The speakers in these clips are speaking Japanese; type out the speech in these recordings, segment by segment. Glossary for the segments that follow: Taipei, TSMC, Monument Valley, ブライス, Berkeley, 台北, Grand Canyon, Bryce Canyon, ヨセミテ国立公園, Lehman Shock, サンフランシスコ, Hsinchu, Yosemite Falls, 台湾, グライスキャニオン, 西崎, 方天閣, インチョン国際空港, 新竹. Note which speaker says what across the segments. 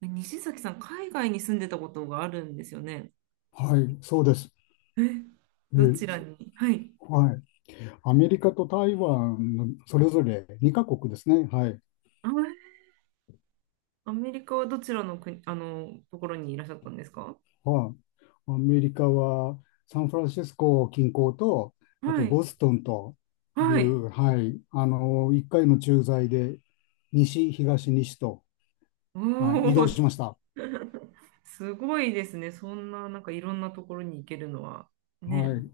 Speaker 1: 西崎さん、海外に住んでたことがあるんですよね。
Speaker 2: はい、そうです。
Speaker 1: え、どちら
Speaker 2: え
Speaker 1: にはい。
Speaker 2: はい。アメリカと台湾のそれぞれ2カ国ですね。はい。
Speaker 1: あ、アメリカはどちらの国、ところにいらっしゃったんですか？
Speaker 2: はい。アメリカはサンフランシスコ近郊と、あ
Speaker 1: は
Speaker 2: と
Speaker 1: い。
Speaker 2: ボストンとい
Speaker 1: はい。
Speaker 2: う、はい、1回の駐在で西、東、西と、
Speaker 1: お
Speaker 2: はい、移動
Speaker 1: ー、
Speaker 2: し
Speaker 1: す
Speaker 2: ました。
Speaker 1: すごいですね。そんな、いろんなところに行けるのは。ね。
Speaker 2: はい、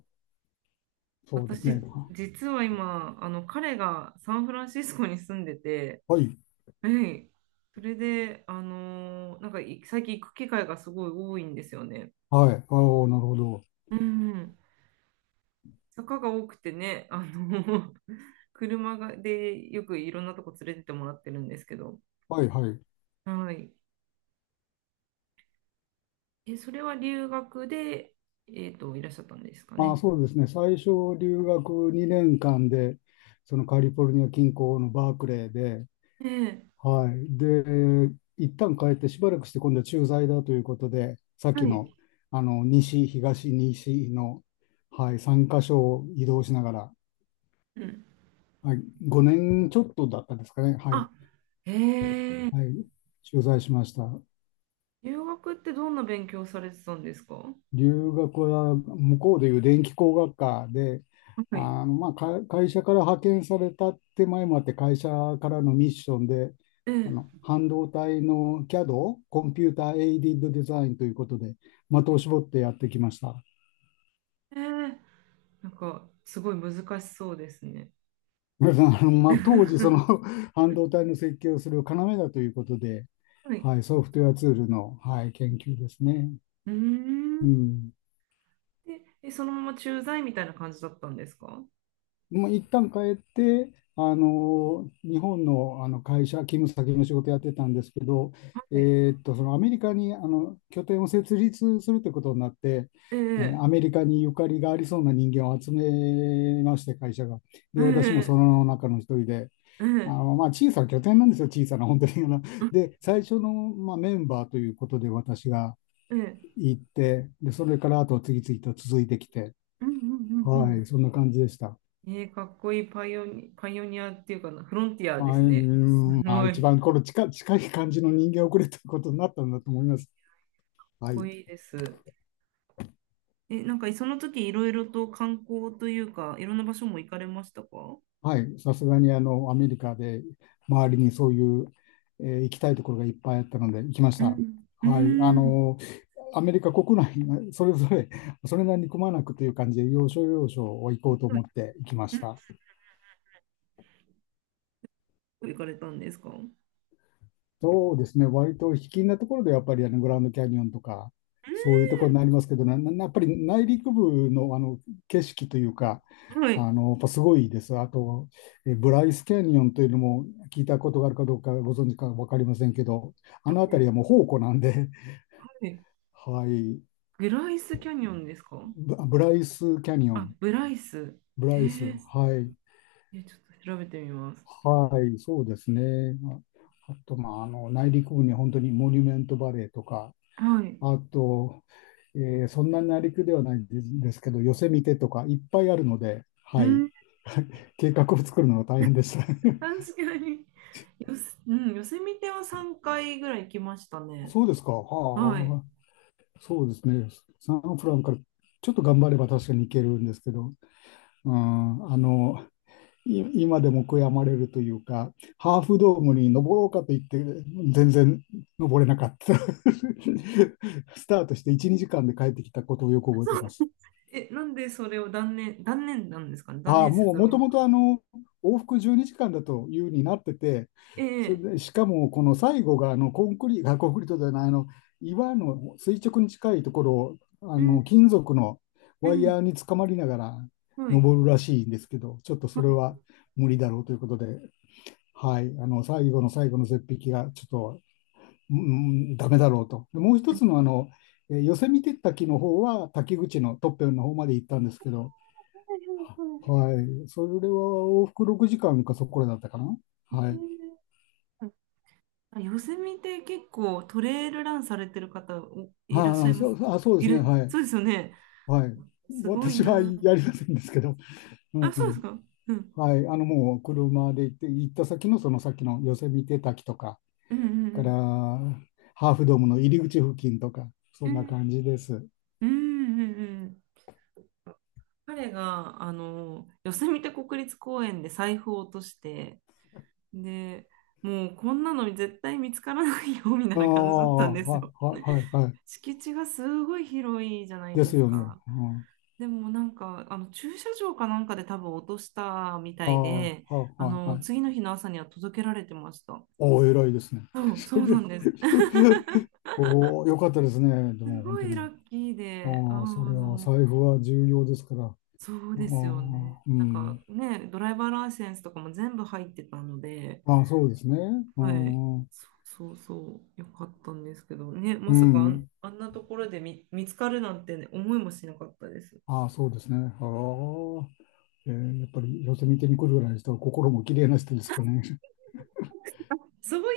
Speaker 2: そうですね。
Speaker 1: 私、実は今、彼がサンフランシスコに住んでて、
Speaker 2: はい、
Speaker 1: はい。それで、あのーなんかい最近行く機会がすごい多いんですよね。
Speaker 2: はい、ああ、なるほど。
Speaker 1: うんうん。坂が多くてね、車がでよくいろんなとこ連れてってもらってるんですけど、
Speaker 2: はい、はい。
Speaker 1: はい。え、それは留学で、いらっしゃったんですか
Speaker 2: ああ、
Speaker 1: ね。
Speaker 2: そうですね。最初、留学2年間で、そのカリフォルニア近郊のバークレーで、
Speaker 1: ええ、
Speaker 2: はい。で、一旦帰ってしばらくして今度は駐在だということで、さっき
Speaker 1: は
Speaker 2: の、
Speaker 1: い。
Speaker 2: 西、東、西の、はい、3箇所を移動しながら、
Speaker 1: うん。
Speaker 2: はい、5年ちょっとだったんですかね。はい。
Speaker 1: あ、へえ、
Speaker 2: はい。駐在しました。
Speaker 1: 留学ってどんな勉強されてたんですか？は
Speaker 2: 留学は向こうでいう電気工学科で、
Speaker 1: い。
Speaker 2: 会社から派遣されたって前もあって会社からのミッションで
Speaker 1: ええ、
Speaker 2: 半導体の CAD、コンピューターエイディッドデザインということで的を絞ってやってきました。
Speaker 1: ええ、なんか、すごい難しそうですね。
Speaker 2: 皆さん当時そ の 半導体の設計をする要だということで、
Speaker 1: はい。
Speaker 2: はい、ソフトウェアツールの、はい、研究ですね。
Speaker 1: うー
Speaker 2: う
Speaker 1: ん。
Speaker 2: ん
Speaker 1: で、え、そのまま駐在みたいな感じだったんですか？
Speaker 2: 一旦帰って、あの日本の、あの会社、勤務先の仕事やってたんですけど、え
Speaker 1: はい。
Speaker 2: そのアメリカにあの拠点を設立するということになって、
Speaker 1: え
Speaker 2: アメ
Speaker 1: え、
Speaker 2: リカにゆかりがありそうな人間を集めまして、会社が。
Speaker 1: え
Speaker 2: で、私もそ
Speaker 1: え。
Speaker 2: の中の一人で、
Speaker 1: うん、
Speaker 2: 小さな拠点なんですよ、小さな、本当に。
Speaker 1: うん、
Speaker 2: で、最初の、まあ、メンバーということで、私が
Speaker 1: うん。
Speaker 2: 行って、で、それからあとは次々と続いてきて、
Speaker 1: うんうんう
Speaker 2: はい、
Speaker 1: ん
Speaker 2: そんな感じでした。
Speaker 1: うん。えー、かっこいいパイオニアっていうかな、フロンティアで
Speaker 2: まあ、う
Speaker 1: すね。す
Speaker 2: ん、まあ、
Speaker 1: ごい、か
Speaker 2: 一
Speaker 1: っ
Speaker 2: 番この近い感じの人間をくれということになったんだと思います。は
Speaker 1: こ
Speaker 2: い。
Speaker 1: いいです。え、その時いろいろと観光というか、いろんな場所も行かれましたか？
Speaker 2: はい。さすがに、あの、アメリカで周りにそういう、行きたいところがいっぱいあったので、行きまし
Speaker 1: う
Speaker 2: た。
Speaker 1: ん。う
Speaker 2: はい。あ
Speaker 1: ん。
Speaker 2: の、アメリカ国内がそれぞれ、それなりにくまなくという感じで、要所要所を行こうと思って行きま
Speaker 1: う
Speaker 2: し
Speaker 1: ん
Speaker 2: た。
Speaker 1: 行かれたんですか？うん
Speaker 2: そうですね、割と卑近なところでやっぱりあのグランドキャニオンとか、そういうところになりますけど、なやっぱり内陸部の、あの景色というか、
Speaker 1: は
Speaker 2: あ
Speaker 1: い。
Speaker 2: のやっぱすごいです。あと、ブライスキャニオンというのも聞いたことがあるかどうかご存知か分かりませんけど、あの辺りはも
Speaker 1: は
Speaker 2: う宝庫なんで、
Speaker 1: い。
Speaker 2: はい、
Speaker 1: グライスキャニオンですか？
Speaker 2: ブライスキャニオ
Speaker 1: あ、
Speaker 2: ン、
Speaker 1: ブライス。
Speaker 2: ブ
Speaker 1: へ
Speaker 2: ライス、
Speaker 1: え。
Speaker 2: はい、
Speaker 1: え、ちょっと調べてみます。
Speaker 2: はい、そうですね。ああと、まあ、あの内陸部に本当にモニュメントバレーとか、
Speaker 1: はい。
Speaker 2: あと、そんなにりくではないんですけど、ヨセみてとかいっぱいあるので、
Speaker 1: う
Speaker 2: はい。
Speaker 1: ん
Speaker 2: 計画を作るのが大変でした。
Speaker 1: 確かに。よせ、うん、ヨセミテは3回ぐらい行きました ね。
Speaker 2: そうですか。
Speaker 1: はい。
Speaker 2: はあ、そうですね。サンフランからちょっと頑張れば確かに行けるんですけど、うん、あの、今でも悔やまれるというか、ハーフドームに登ろうかと言って、全然登れなかった。スタートして1、2時間で帰ってきたことをよく覚えています。
Speaker 1: え、なんでそれを断念なんですかね。断
Speaker 2: ああ、
Speaker 1: 念せ
Speaker 2: もう、
Speaker 1: ざるを
Speaker 2: も
Speaker 1: 得
Speaker 2: と
Speaker 1: な
Speaker 2: も
Speaker 1: かっ
Speaker 2: とあの、往復12時間だというになってて、
Speaker 1: た。
Speaker 2: それ
Speaker 1: え
Speaker 2: で、
Speaker 1: え
Speaker 2: しかも、この最後が、あの、コンクリートじゃない、あの、岩の垂直に近いところを、あ
Speaker 1: うん、
Speaker 2: の、金属の
Speaker 1: う
Speaker 2: ワイ
Speaker 1: ん。
Speaker 2: ヤーにつかまりながら
Speaker 1: はい。
Speaker 2: 登るらしいんですけど、ちょっと
Speaker 1: は
Speaker 2: それ
Speaker 1: い。
Speaker 2: は無理だろうということで、はい、あの、最後の最後の絶壁が、ちょっと、うん、ダメだろうと。でもう一
Speaker 1: う
Speaker 2: つの、あの、ヨセミテッタキの方は、滝口のトッペンの方まで行ったんですけど、はい。それは往復6時間かんかそこらだったかな。
Speaker 1: ん
Speaker 2: はい。
Speaker 1: あ、ヨセミテ結構トレイルランされてる方おいらっしゃいます。
Speaker 2: そうで
Speaker 1: い
Speaker 2: す
Speaker 1: る、
Speaker 2: ね。はい。
Speaker 1: そうですよね。
Speaker 2: はい。
Speaker 1: すごい
Speaker 2: 私は
Speaker 1: なっ
Speaker 2: や
Speaker 1: て。
Speaker 2: りませんですけど、うん、
Speaker 1: あ、
Speaker 2: う
Speaker 1: そうです
Speaker 2: ん。
Speaker 1: か。うん。
Speaker 2: はい。あの、もう車で行って、行った先のその先のヨセミテ滝とか、
Speaker 1: うんう
Speaker 2: から
Speaker 1: ん
Speaker 2: ハーフドームの入り口付近とか、そ
Speaker 1: う
Speaker 2: んな
Speaker 1: ん。
Speaker 2: 感じです。
Speaker 1: うんうんうんうん。彼があのヨセミテ国立公園で財布を落としてでもうこんなの絶対見つからないよみたい
Speaker 2: ああ、
Speaker 1: な感じだったんです
Speaker 2: はい、
Speaker 1: よ。
Speaker 2: はい、はい。はい、
Speaker 1: 敷地がすごい広いじゃない
Speaker 2: で
Speaker 1: で
Speaker 2: す
Speaker 1: す
Speaker 2: よね。
Speaker 1: か。
Speaker 2: うん、
Speaker 1: でもあの駐車場かなんかで多分落としたみた
Speaker 2: ああ、
Speaker 1: い
Speaker 2: は
Speaker 1: で
Speaker 2: い、
Speaker 1: あ
Speaker 2: は
Speaker 1: の
Speaker 2: い。はい。
Speaker 1: 次の日の朝には届けられてました。
Speaker 2: おお、偉いですね。
Speaker 1: そ う、そ
Speaker 2: そ
Speaker 1: うな
Speaker 2: れ、
Speaker 1: んです。
Speaker 2: おお、よかったですね。で
Speaker 1: す
Speaker 2: も、本
Speaker 1: ご
Speaker 2: 当
Speaker 1: いラ
Speaker 2: に。
Speaker 1: ッキーで、
Speaker 2: ああ、そりゃ、財布は重要ですから。ああ、
Speaker 1: そうですよね。
Speaker 2: う
Speaker 1: なんか
Speaker 2: ん。
Speaker 1: ね、ドライバーライセンスとかも全部入ってたので、
Speaker 2: ああ、そうですね。う
Speaker 1: はい。
Speaker 2: ん。
Speaker 1: そうそうそう、よかったんですけどね、ま
Speaker 2: う
Speaker 1: さかあん、
Speaker 2: ん。
Speaker 1: あんなところで見つかるなんて、ね、思いもしなかったです。
Speaker 2: ああ、そうですね。ああ、やっぱり寄せ見てに来るぐらいの人は心も綺麗な人ですかね。
Speaker 1: そういうこ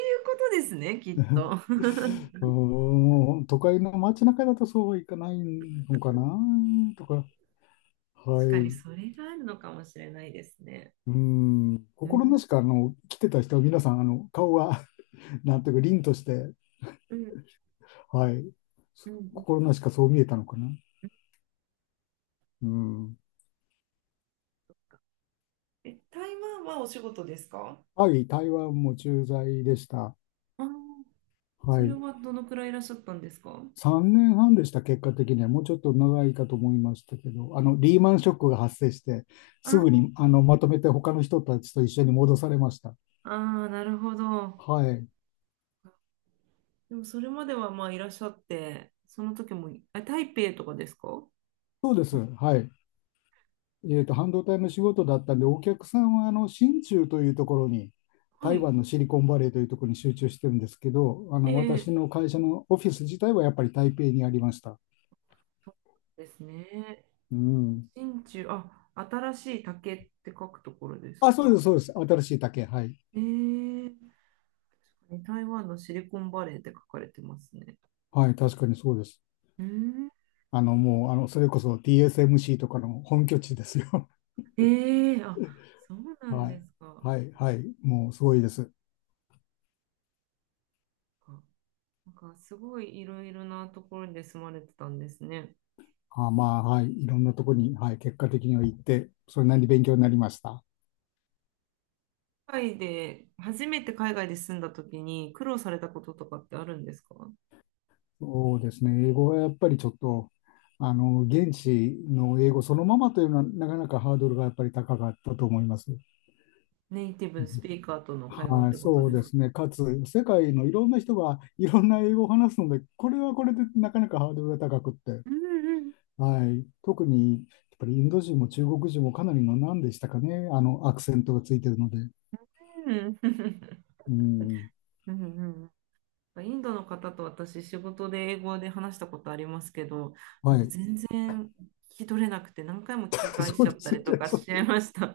Speaker 1: とですね、きっ と。
Speaker 2: うーん、都会の街中だとそうはいかないのかなとか、は
Speaker 1: 確かに
Speaker 2: い。
Speaker 1: それがあるのかもしれないですね。
Speaker 2: うん、
Speaker 1: う
Speaker 2: 心な
Speaker 1: ん、
Speaker 2: しかあの来てた人は皆さんあの顔が なんていうか凛として、
Speaker 1: うん
Speaker 2: はい、
Speaker 1: うんうん
Speaker 2: 心なしかそう見えたのかな。うん。
Speaker 1: え、台湾はお仕事ですか？
Speaker 2: はい、台湾も駐在でした。
Speaker 1: あー、
Speaker 2: は
Speaker 1: それ
Speaker 2: い。
Speaker 1: はどのくらいいらっしゃったんですか？
Speaker 2: 3年半でした、結果的には。もうちょっと長いかと思いましたけど、あの、リーマンショックが発生して、
Speaker 1: あ
Speaker 2: すぐ
Speaker 1: ー
Speaker 2: に、あの、まとめて他の人たちと一緒に戻されました。
Speaker 1: あー、なるほど。
Speaker 2: はい。
Speaker 1: でもそれまではまあいらっしゃって、その時も、あ、台北とかですか？
Speaker 2: そうです。はい。えっと、半導体の仕事だったんで、お客さんは、あの、新中というところに、
Speaker 1: は
Speaker 2: 台
Speaker 1: い。
Speaker 2: 湾のシリコンバレーというところに集中してるんですけど、あの、
Speaker 1: え
Speaker 2: 私
Speaker 1: え
Speaker 2: の会社のオフィス自体はやっぱり台北にありました。
Speaker 1: そうですね。
Speaker 2: うん。
Speaker 1: 真鍮、あ、新しい竹って書くところです
Speaker 2: あ、そう
Speaker 1: か？
Speaker 2: です、そうです。新しい竹。はい。
Speaker 1: えー、確かに台湾のシリコンバレーって書かれてますね。
Speaker 2: はい、確かにそうです。
Speaker 1: うーん、
Speaker 2: あの、もう、あの、それこそ TSMC とかの本拠地ですよ。
Speaker 1: えー、あ、そうなん
Speaker 2: は
Speaker 1: で
Speaker 2: い。
Speaker 1: すか。
Speaker 2: はい、はい。もう、すごいです。
Speaker 1: かなんかすごいいろいろなところで住まれてたんですね。
Speaker 2: あ、まあ、はい。いろんなとこに、はい。結果的には行って、それなりに勉強になりました。
Speaker 1: 海外で、初めて海外で住んだ時に苦労されたこととかってあるんですか？
Speaker 2: そうですね。英語はやっぱりちょっと、あの、現地の英語そのままというのは、なかなかハードルがやっぱり高かったと思います。
Speaker 1: ネイティ
Speaker 2: う
Speaker 1: ブス
Speaker 2: ん。
Speaker 1: ピーカーとの会話っ
Speaker 2: はい、
Speaker 1: てこと
Speaker 2: そう
Speaker 1: です
Speaker 2: で
Speaker 1: か？
Speaker 2: すね。かつ、世界のいろんな人がいろんな英語を話すので、これはこれでなかなかハードルが高くって。
Speaker 1: うん
Speaker 2: はい。特に、やっぱりインド人も中国人もかなりの何でしたかね。あの、アクセントがついてるので。
Speaker 1: うんうん。
Speaker 2: うん。
Speaker 1: うんうんうんインドの方と私、仕事で英語で話したことありますけど、あ
Speaker 2: は
Speaker 1: の
Speaker 2: い。
Speaker 1: 全然聞き取れなくて、何回も聞き 返し
Speaker 2: そう
Speaker 1: ちゃ
Speaker 2: で
Speaker 1: った
Speaker 2: すね。
Speaker 1: りとか
Speaker 2: そ
Speaker 1: し
Speaker 2: う
Speaker 1: ちゃいました。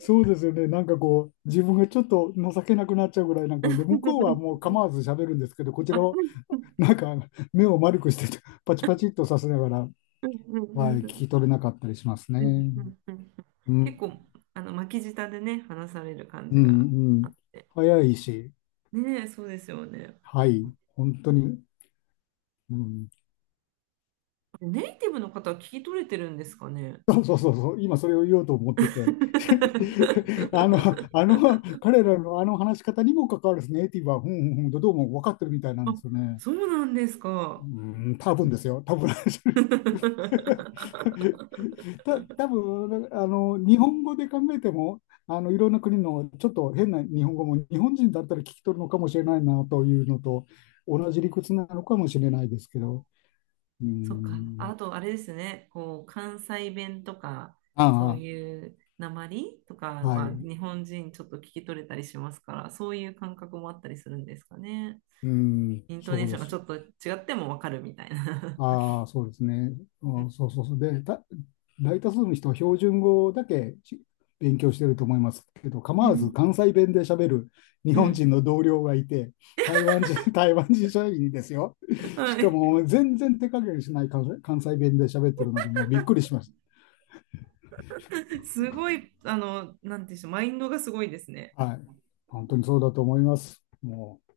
Speaker 2: そうですよね。なんかこう、自分がちょっと情けなくなっちゃうぐらいなんかで、向こうはもう 構わず喋るんですけど、こちらを
Speaker 1: あ
Speaker 2: なんか目を丸くして、パチパチっとさせながら、はい、聞き取れなかったりしますね。う
Speaker 1: 結
Speaker 2: ん。
Speaker 1: 構あの巻き舌でね、話される感
Speaker 2: う
Speaker 1: じが
Speaker 2: ん、う
Speaker 1: あ
Speaker 2: ん。
Speaker 1: って。
Speaker 2: 早いし、
Speaker 1: ねえ、そうですよね。
Speaker 2: はい。本当に。うん。
Speaker 1: ネイティブの方は聞き取れてるんですかね。
Speaker 2: そう、今それを言おうと思ってて、あの、あ の、彼らのあの話し方にも関わるですねネイティブは、ふんふんふんとどうも分かってるみたいなん
Speaker 1: あ、
Speaker 2: ですよね。
Speaker 1: そうなんです
Speaker 2: う
Speaker 1: か。
Speaker 2: ーん、多分ですよ、多分。 多分あの日本語で考えても、あのいろんな国のちょっと変な日本語も日本人だったら聞き取るのかもしれないなというのと同じ理屈なのかもしれないですけど、うー
Speaker 1: そっか。
Speaker 2: ん、
Speaker 1: あと、あれですね。こう、関西弁とか、そうはい
Speaker 2: あ
Speaker 1: いう訛りとか
Speaker 2: あ、はい、
Speaker 1: は
Speaker 2: う
Speaker 1: 日本人ちょっと聞き取れたりしますから、そういう感覚もあったりするんですかね。
Speaker 2: ーん、
Speaker 1: イントネ
Speaker 2: そ
Speaker 1: ー
Speaker 2: う
Speaker 1: ショ
Speaker 2: で
Speaker 1: ンが
Speaker 2: す。
Speaker 1: ちょっと違ってもわかるみたいな。あ
Speaker 2: ああ、そうですね。
Speaker 1: う
Speaker 2: う
Speaker 1: ん
Speaker 2: ん。そう。で、大多数の人は標準語だけ勉強してると思いますけど、
Speaker 1: う
Speaker 2: 構わず
Speaker 1: ん。
Speaker 2: 関西弁で喋る日
Speaker 1: う
Speaker 2: 本
Speaker 1: ん。
Speaker 2: 人の同僚がいて、台湾人、台湾人社員ですよ。し
Speaker 1: は
Speaker 2: か
Speaker 1: い。
Speaker 2: も全然手加減しない関西弁で喋ってるので、もうびっくりしまし
Speaker 1: すごい、なんていうんでしょう、マインドがすごいですね。
Speaker 2: た。はい。本当にそうだと思います。もう。